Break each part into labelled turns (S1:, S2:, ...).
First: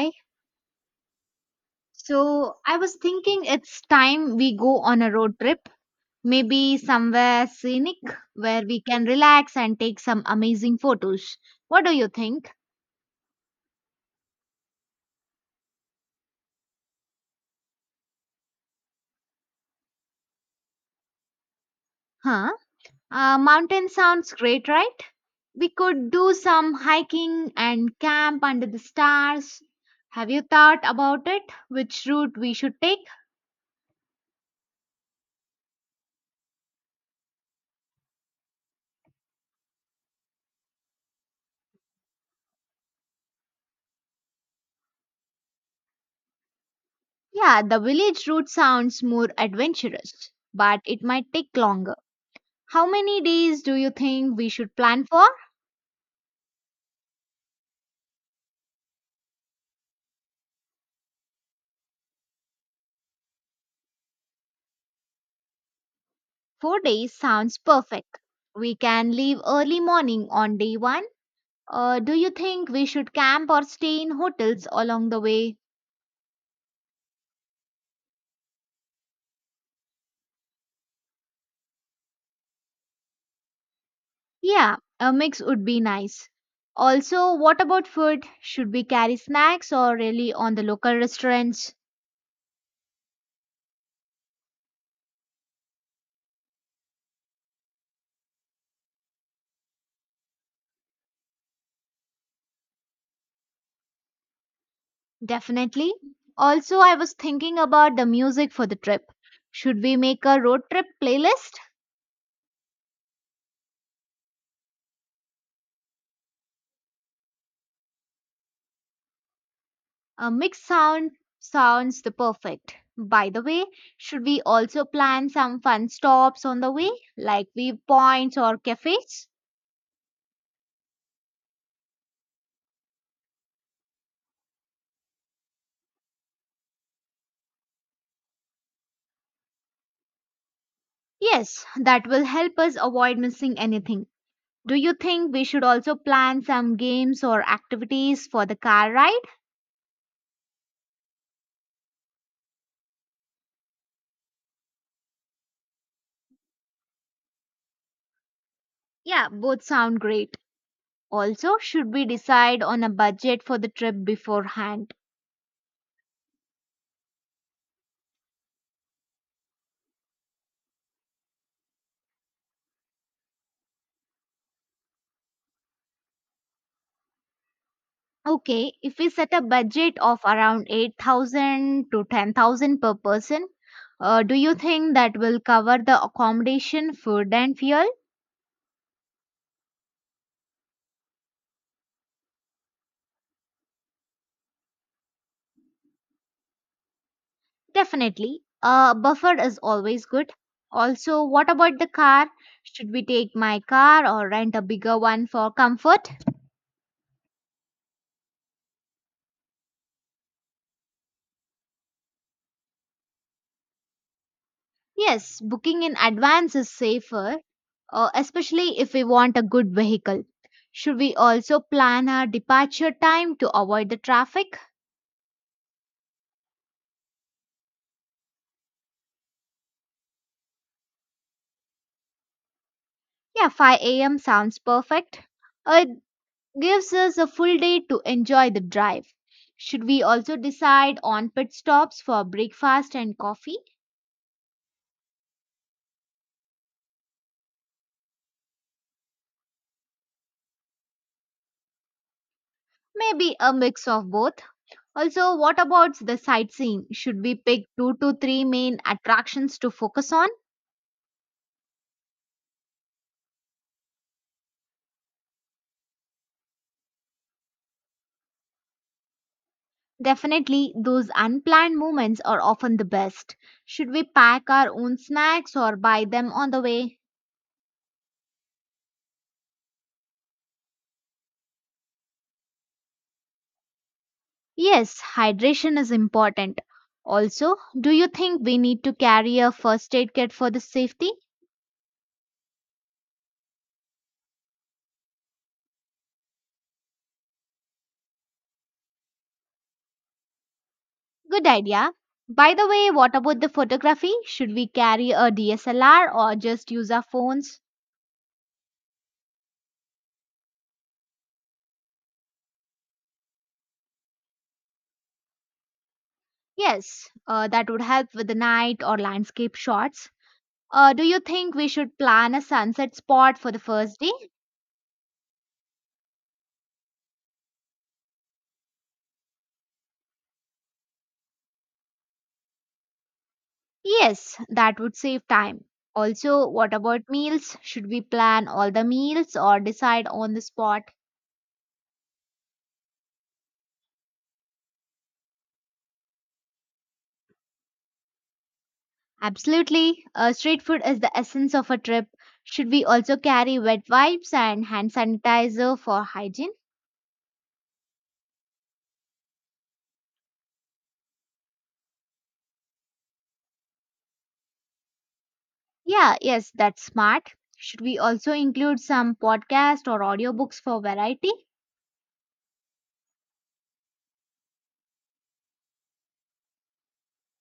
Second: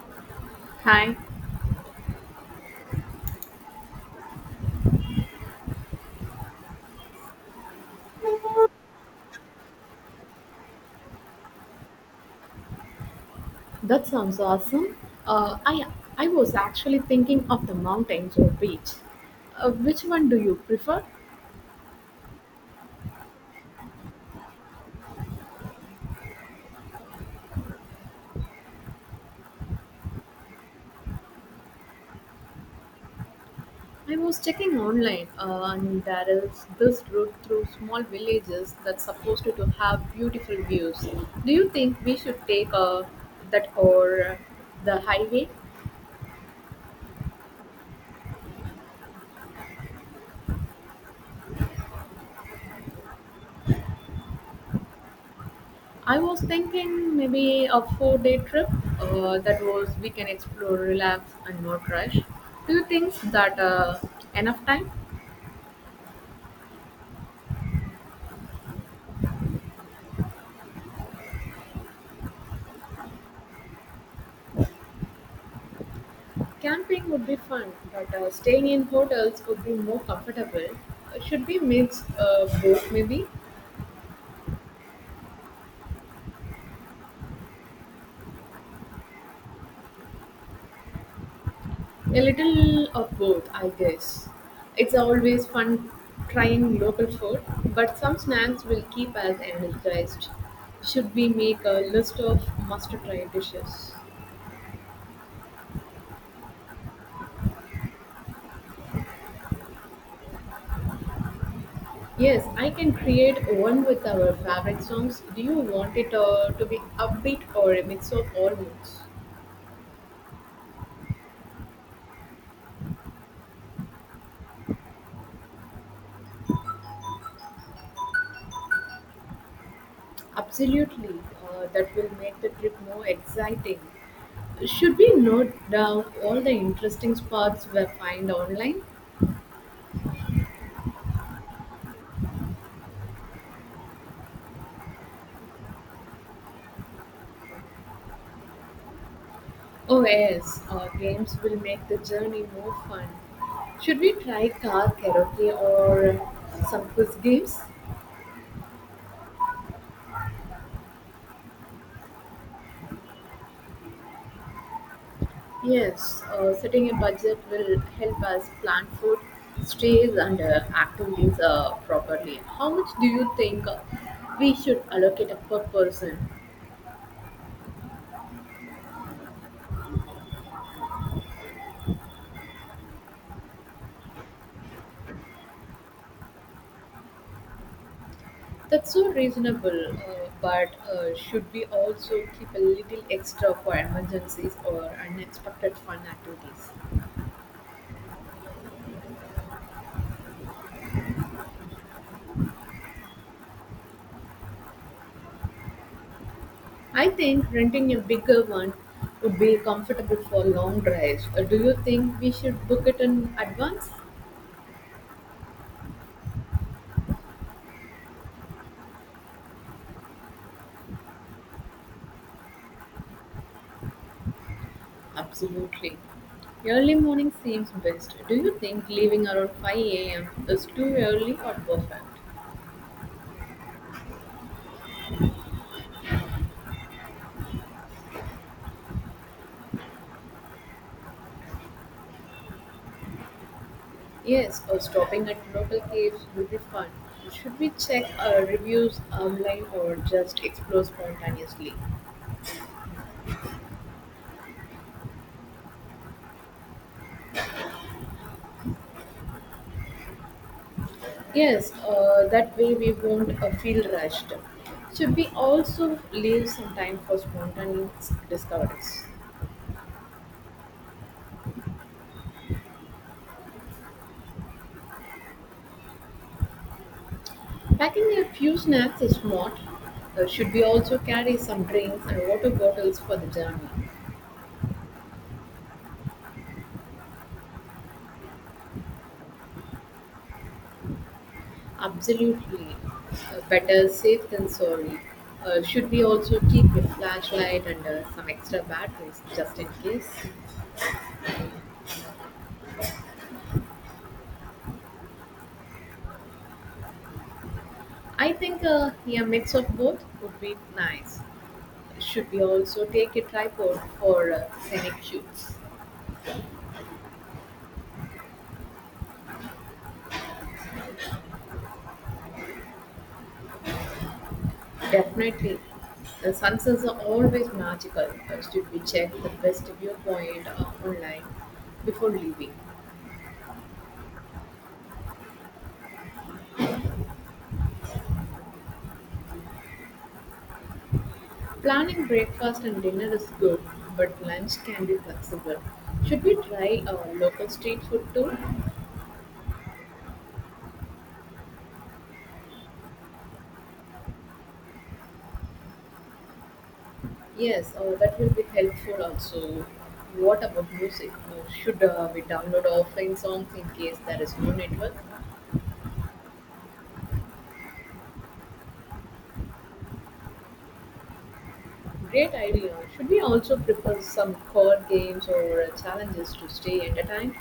S1: Hi.
S2: Hi.
S1: So I was thinking it's time we go on a road trip, maybe somewhere scenic where we can relax and take some amazing photos. What do you think?
S2: That sounds awesome. Uh, I I was actually thinking of the mountains or beach. Which one do you prefer?
S1: Huh? Mountain sounds great, right? We could do some hiking and camp under the stars. Have you thought about it? Which route we should take?
S2: I was checking online, and there is this route through small villages that's supposed to have beautiful views. Do you think we should take that or the highway?
S1: Yeah, the village route sounds more adventurous, but it might take longer. How many days do you think we should plan for?
S2: I was thinking maybe a 4-day trip. That was we can explore, relax, and not rush. Do you think that enough time?
S1: 4 days sounds perfect. We can leave early morning on day one. Do you think we should camp or stay in hotels along the way?
S2: Camping would be fun, but staying in hotels would be more comfortable. Should we mix both, maybe?
S1: Yeah, a mix would be nice. Also, what about food? Should we carry snacks or really on the local restaurants?
S2: A little of both, I guess. It's always fun trying local food, but some snacks will keep us energized. Should we make a list of must try dishes?
S1: Definitely. Also, I was thinking about the music for the trip. Should we make a road trip playlist?
S2: Yes, I can create one with our favorite songs. Do you want it to be upbeat or a mix of all moods?
S1: A mixed sound sounds the perfect. By the way, should we also plan some fun stops on the way, like viewpoints or cafes?
S2: Absolutely, that will make the trip more exciting. Should we note down all the interesting spots we find online?
S1: Yes, that will help us avoid missing anything. Do you think we should also plan some games or activities for the car ride?
S2: Oh, yes, games will make the journey more fun. Should we try car karaoke or some quiz games?
S1: Yeah, both sound great. Also, should we decide on a budget for the trip beforehand?
S2: Yes, setting a budget will help us plan food, stays, and activities properly. How much do you think we should allocate per person?
S1: Okay, if we set a budget of around 8,000 to 10,000 per person, do you think that will cover the accommodation, food, and fuel?
S2: That's so reasonable, but should we also keep a little extra for emergencies or unexpected fun activities?
S1: Definitely. A buffer is always good. Also, what about the car? Should we take my car or rent a bigger one for comfort?
S2: I think renting a bigger one would be comfortable for long drives. Do you think we should book it in advance?
S1: Yes, booking in advance is safer, especially if we want a good vehicle. Should we also plan our departure time to avoid the traffic?
S2: Absolutely. Early morning seems best. Do you think leaving around 5 a.m. is too early or perfect?
S1: Yeah, 5 a.m. sounds perfect. It gives us a full day to enjoy the drive. Should we also decide on pit stops for breakfast and coffee?
S2: Yes, or stopping at local caves would be fun. Should we check reviews online or just explore spontaneously?
S1: Maybe a mix of both. Also, what about the sightseeing? Should we pick two to three main attractions to focus on?
S2: Yes, that way we won't feel rushed. Should we also leave some time for spontaneous discoveries?
S1: Definitely, those unplanned moments are often the best. Should we pack our own snacks or buy them on the way?
S2: Packing a few snacks is smart. Should we also carry some drinks and water bottles for the journey?
S1: Yes, hydration is important. Also, do you think we need to carry a first aid kit for the safety?
S2: Absolutely. Better safe than sorry. Should we also keep a flashlight and some extra batteries just in case?
S1: Good idea. By the way, what about the photography? Should we carry a DSLR or just use our phones?
S2: I think a mix of both would be nice. Should we also take a tripod for scenic shoots?
S1: Yes, that would help with the night or landscape shots. Do you think we should plan a sunset spot for the first day?
S2: Definitely. The sunsets are always magical. Should we check the best viewpoint online before leaving?
S1: Yes, that would save time. Also, what about meals? Should we plan all the meals or decide on the spot?
S2: Planning breakfast and dinner is good, but lunch can be flexible. Should we try local street food too?
S1: Absolutely. Street food is the essence of a trip. Should we also carry wet wipes and hand sanitizer for hygiene?
S2: Yes, that will be helpful also. What about music? Should we download our offline songs in case there is no network?
S1: Yeah, yes, that's smart. Should we also include some podcast or audiobooks for variety?
S2: Great idea. Should we also prepare some core games or challenges to stay entertained?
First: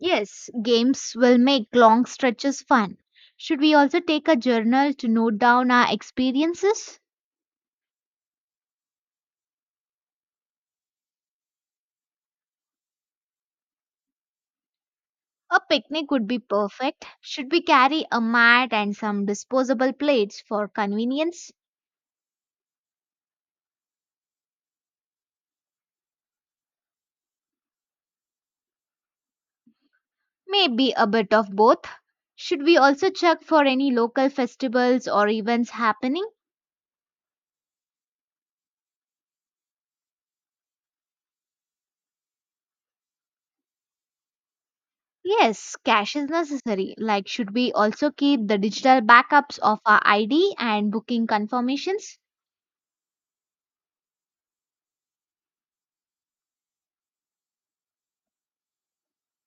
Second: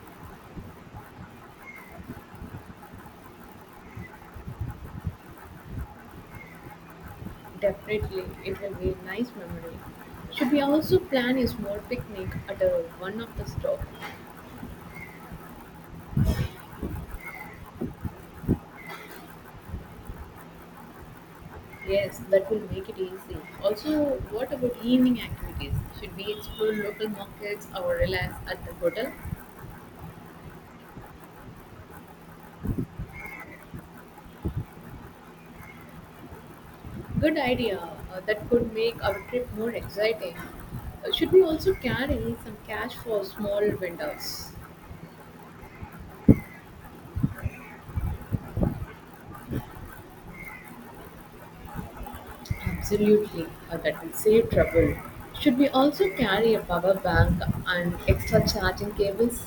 S1: Yes, games will make long stretches fun. Should we also take a journal to note down our experiences?
S2: Definitely, it will be a nice memory. Should we also plan a small picnic at one of the stops?
S1: A picnic would be perfect. Should we carry a mat and some disposable plates for convenience?
S2: Yes, that will make it easy. Also, what about evening activities? Should we explore local markets or relax at the hotel?
S1: Maybe a bit of both. Should we also check for any local festivals or events happening?
S2: Good idea. That could make our trip more exciting. Should we also carry some cash for small vendors?
S1: Yes, cash is necessary. Like, should we also keep the digital backups of our ID and booking confirmations?
S2: Absolutely. That will save trouble. Should we also carry a power bank and extra charging cables?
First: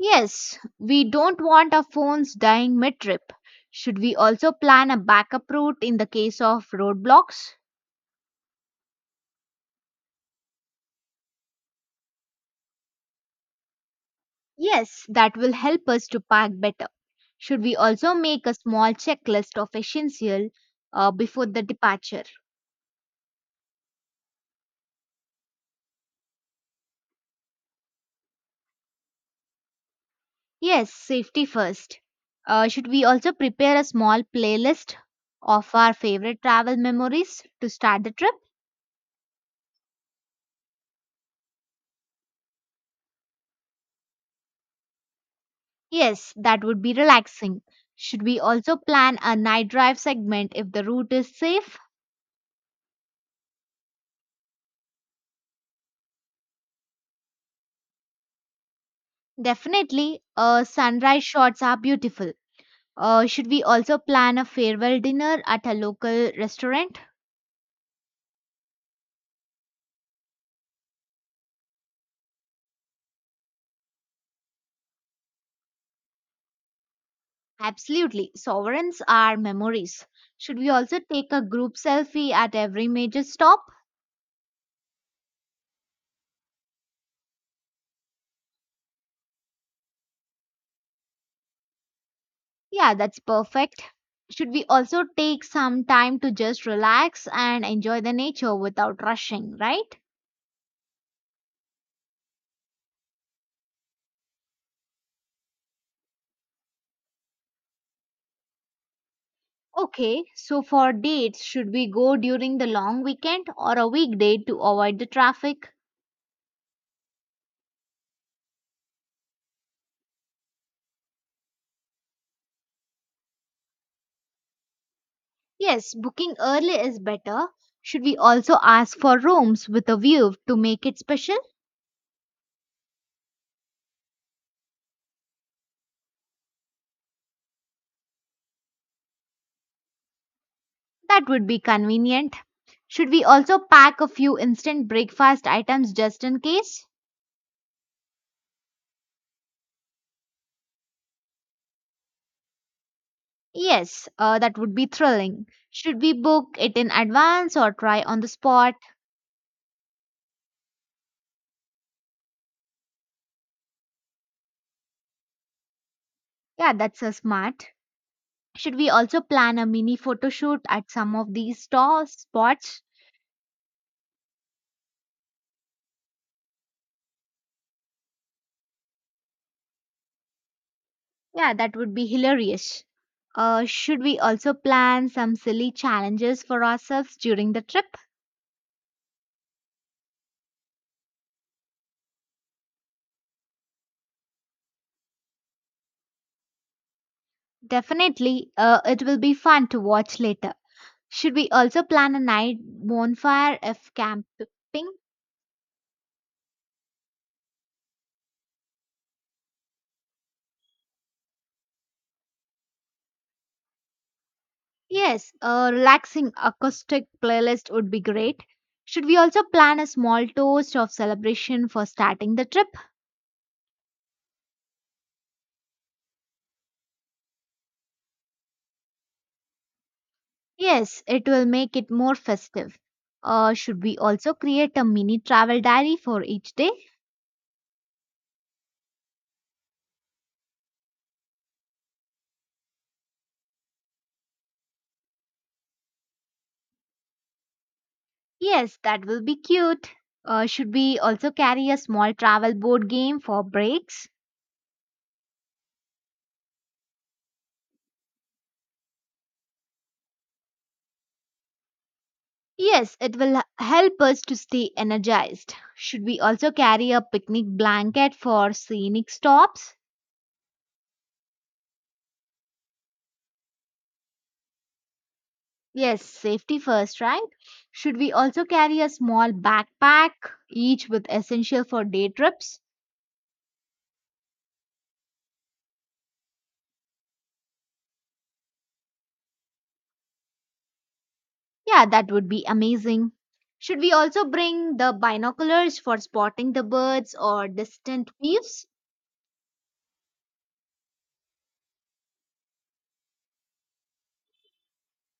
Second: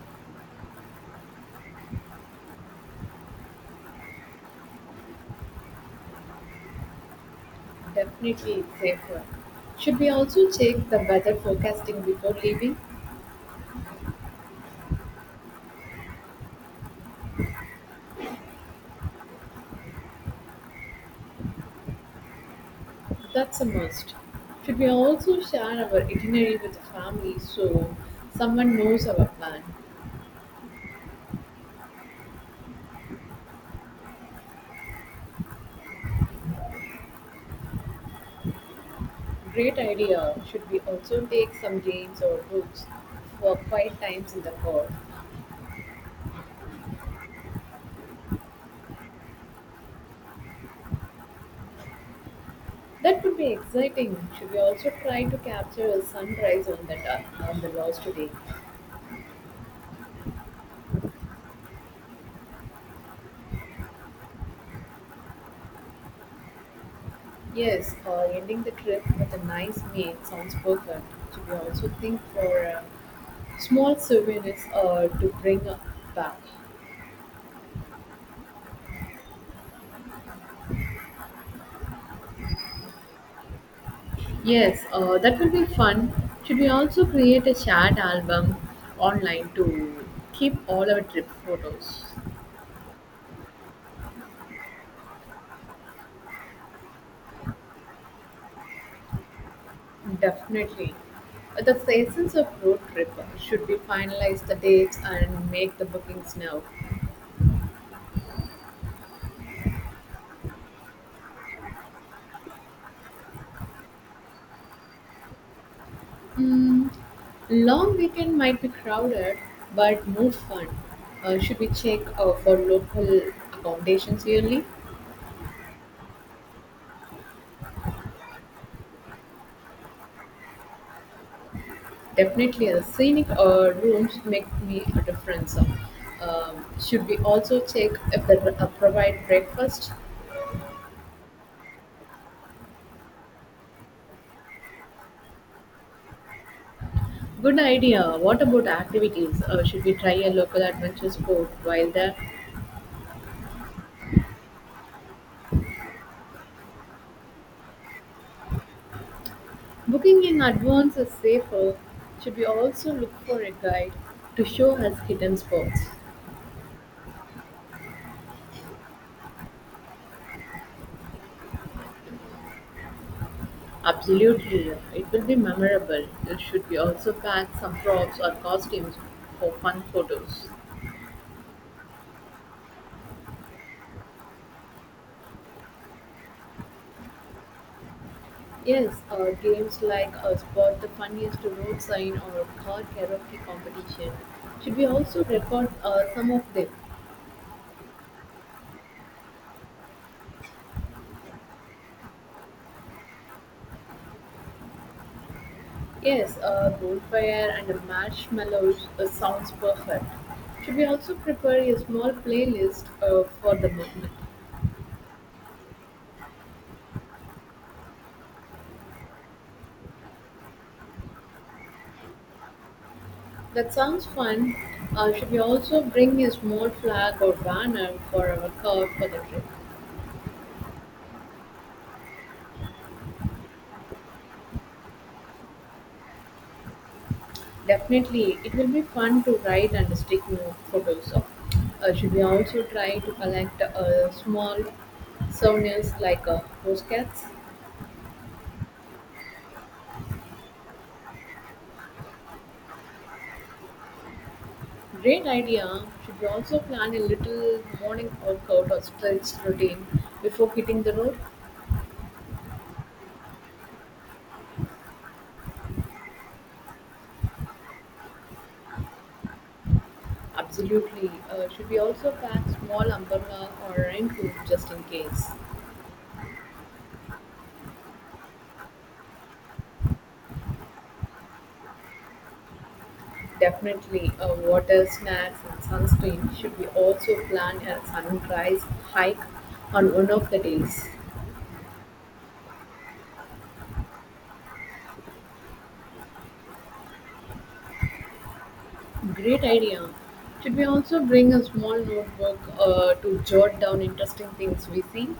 S1: Yes, we don't want our phones dying mid trip. Should we also plan a backup route in the case of roadblocks?
S2: Definitely it's safer. Should we also check the weather forecasting before leaving?
S1: Yes, that will help us to pack better. Should we also make a small checklist of essential before the departure?
S2: That's a must. Should we also share our itinerary with the family so someone knows our plan?
S1: Yes, safety first. Should we also prepare a small playlist of our favorite travel memories to start the trip?
S2: Great idea. Should we also take some games or books for quiet times in the car?
S1: Yes, that would be relaxing. Should we also plan a night drive segment if the route is safe?
S2: That would be exciting. Should we also try to capture a sunrise on the lost today?
S1: Definitely, sunrise shots are beautiful. Should we also plan a farewell dinner at a local restaurant?
S2: Yes, or ending the trip with a nice meal sounds perfect. Should we also think for small souvenirs or to bring back?
S1: Absolutely, sovereigns are memories. Should we also take a group selfie at every major stop?
S2: Yes, that will be fun. Should we also create a chat album online to keep all our trip photos?
S1: Yeah, that's perfect. Should we also take some time to just relax and enjoy the nature without rushing, right?
S2: Definitely. The seasons of road trip should be finalize the dates and make the bookings now.
S1: Okay, so for dates, should we go during the long weekend or a weekday to avoid the traffic?
S2: Mm, long weekend might be crowded, but more fun. Should we check for local accommodations yearly?
S1: Yes, booking early is better. Should we also ask for rooms with a view to make it special?
S2: Definitely, the scenic rooms make me a difference. Should we also check if they provide breakfast?
S1: That would be convenient. Should we also pack a few instant breakfast items just in case?
S2: Good idea. What about activities? Should we try a local adventure sport while there?
S1: Yes, that would be thrilling. Should we book it in advance or try on the spot?
S2: Booking in advance is safer. Should we also look for a guide to show us hidden spots?
S1: Yeah, that's a smart. Should we also plan a mini photo shoot at some of these stores, spots?
S2: Absolutely, it will be memorable. Should we also pack some props or costumes for fun photos?
S1: Yeah, that would be hilarious. Should we also plan some silly challenges for ourselves during the trip?
S2: Yes, or games like Spot the Funniest Road Sign or Car Karaoke Competition. Should we also record some of them?
S1: Definitely, it will be fun to watch later. Should we also plan a night bonfire if camping?
S2: Yes, a bonfire and a marshmallows sounds perfect. Should we also prepare a small playlist for the moment?
S1: Yes, a relaxing acoustic playlist would be great. Should we also plan a small toast of celebration for starting the trip?
S2: That sounds fun. Should we also bring a small flag or banner for our car for the trip?
S1: Yes, it will make it more festive. Should we also create a mini travel diary for each day?
S2: Definitely, it will be fun to write and stick note photos of. Should we also try to collect small souvenirs like postcards?
S1: Yes, that will be cute. Should we also carry a small travel board game for breaks?
S2: Great idea. Should we also plan a little morning workout or stretch routine before hitting the road?
S1: Yes, it will help us to stay energized. Should we also carry a picnic blanket for scenic stops?
S2: Absolutely. Should we also pack small umbrella or raincoat just in case?
S1: Yes, safety first, right? Should we also carry a small backpack, each with essential for day trips?
S2: Definitely, water, snacks, and sunscreen. Should we also plan a sunrise hike on one of the days?
S1: Yeah, that would be amazing. Should we also bring the binoculars for spotting the birds or distant waves?
S2: Great idea. Should we also bring a small notebook to jot down interesting things we see?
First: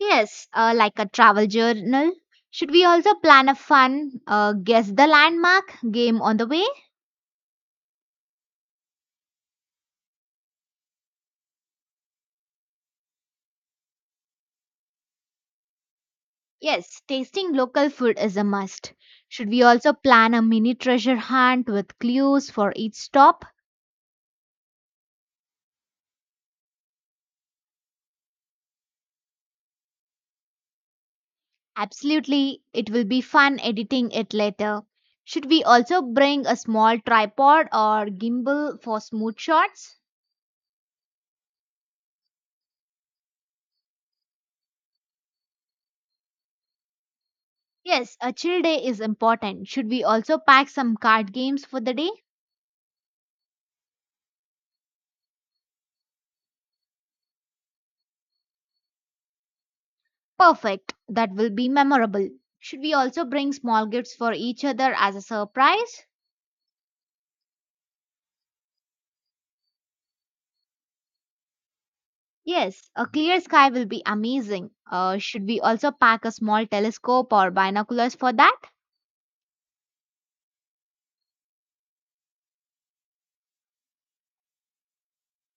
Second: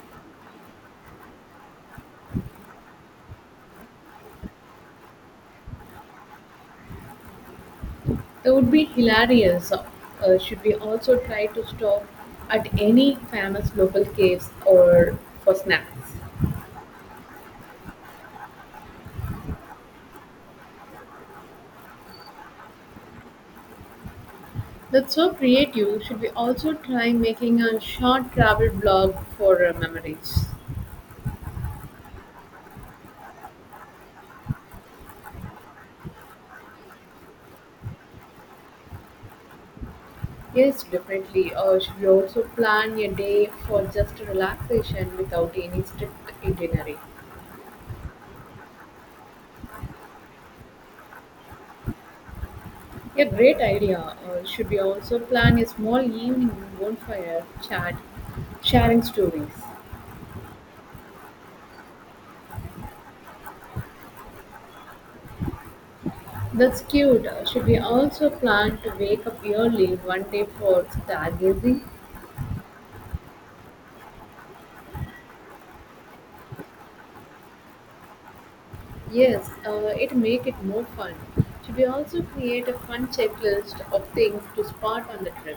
S1: Yes, like a travel journal. Should we also plan a fun guess the landmark game on the way?
S2: That would be hilarious. Should we also try to stop at any famous local caves or for snacks?
S1: Yes, tasting local food is a must. Should we also plan a mini treasure hunt with clues for each stop?
S2: That's so creative. Should we also try making a short travel blog for memories?
S1: Absolutely, it will be fun editing it later. Should we also bring a small tripod or gimbal for smooth shots?
S2: Yes, definitely. Should we also plan a day for just relaxation without any strict itinerary?
S1: Yes, a chill day is important. Should we also pack some card games for the day?
S2: A great idea. Should we also plan a small evening bonfire chat, sharing stories?
S1: Perfect, that will be memorable. Should we also bring small gifts for each other as a surprise?
S2: That's cute. Should we also plan to wake up early one day for stargazing?
S1: Yes, a clear sky will be amazing. Should we also pack a small telescope or binoculars for that?
S2: Yes, it make it more fun. Should we also create a fun checklist of things to spot on the trip?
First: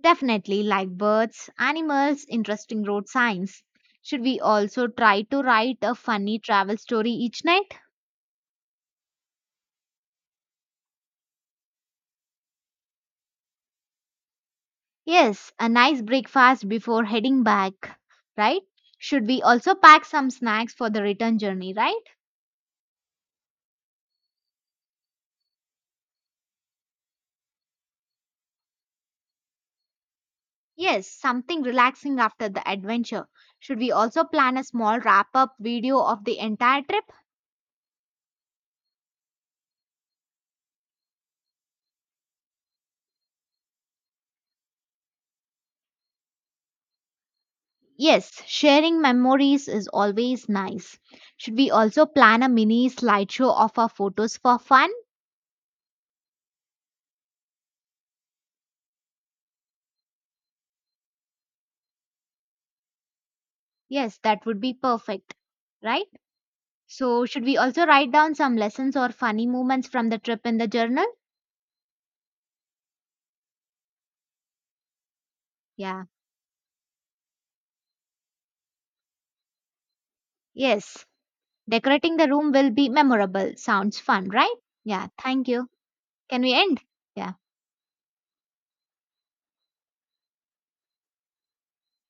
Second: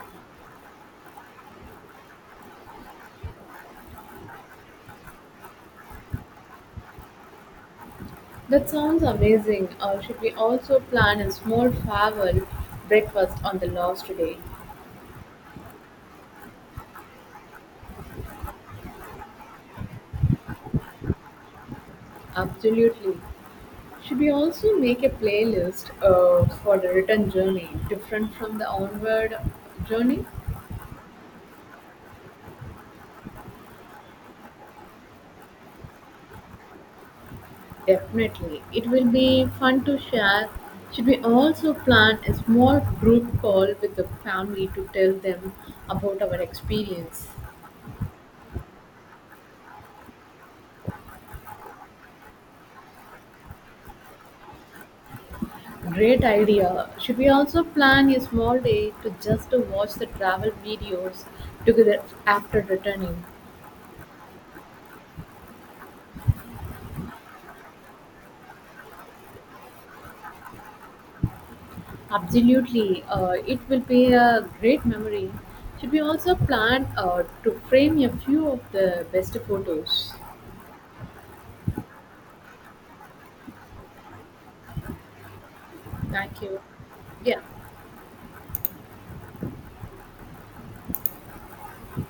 S1: Definitely, like birds, animals, interesting road signs. Should we also try to write a funny travel story each night?
S2: That sounds amazing. Should we also plan a small farewell breakfast on the last day?
S1: Yes, a nice breakfast before heading back, right? Should we also pack some snacks for the return journey, right?
S2: Absolutely. Should we also make a playlist for the return journey different from the onward journey?
S1: Yes, something relaxing after the adventure. Should we also plan a small wrap up video of the entire trip?
S2: Definitely. It will be fun to share. Should we also plan a small group call with the family to tell them about our experience?
S1: Yes, sharing memories is always nice. Should we also plan a mini slideshow of our photos for fun?
S2: Great idea. Should we also plan a small day to just to watch the travel videos together after returning?
S1: Yes, that would be perfect, right? So, should we also write down some lessons or funny moments from the trip in the journal?
S2: Absolutely, it will be a great memory. Should we
S1: Yeah.
S2: also plan to frame a few of the best photos?
S1: Yes. Decorating the room will be memorable. Sounds fun, right? Yeah. Thank you.
S2: Thank
S1: Can we
S2: you.
S1: end? Yeah.
S2: Yeah,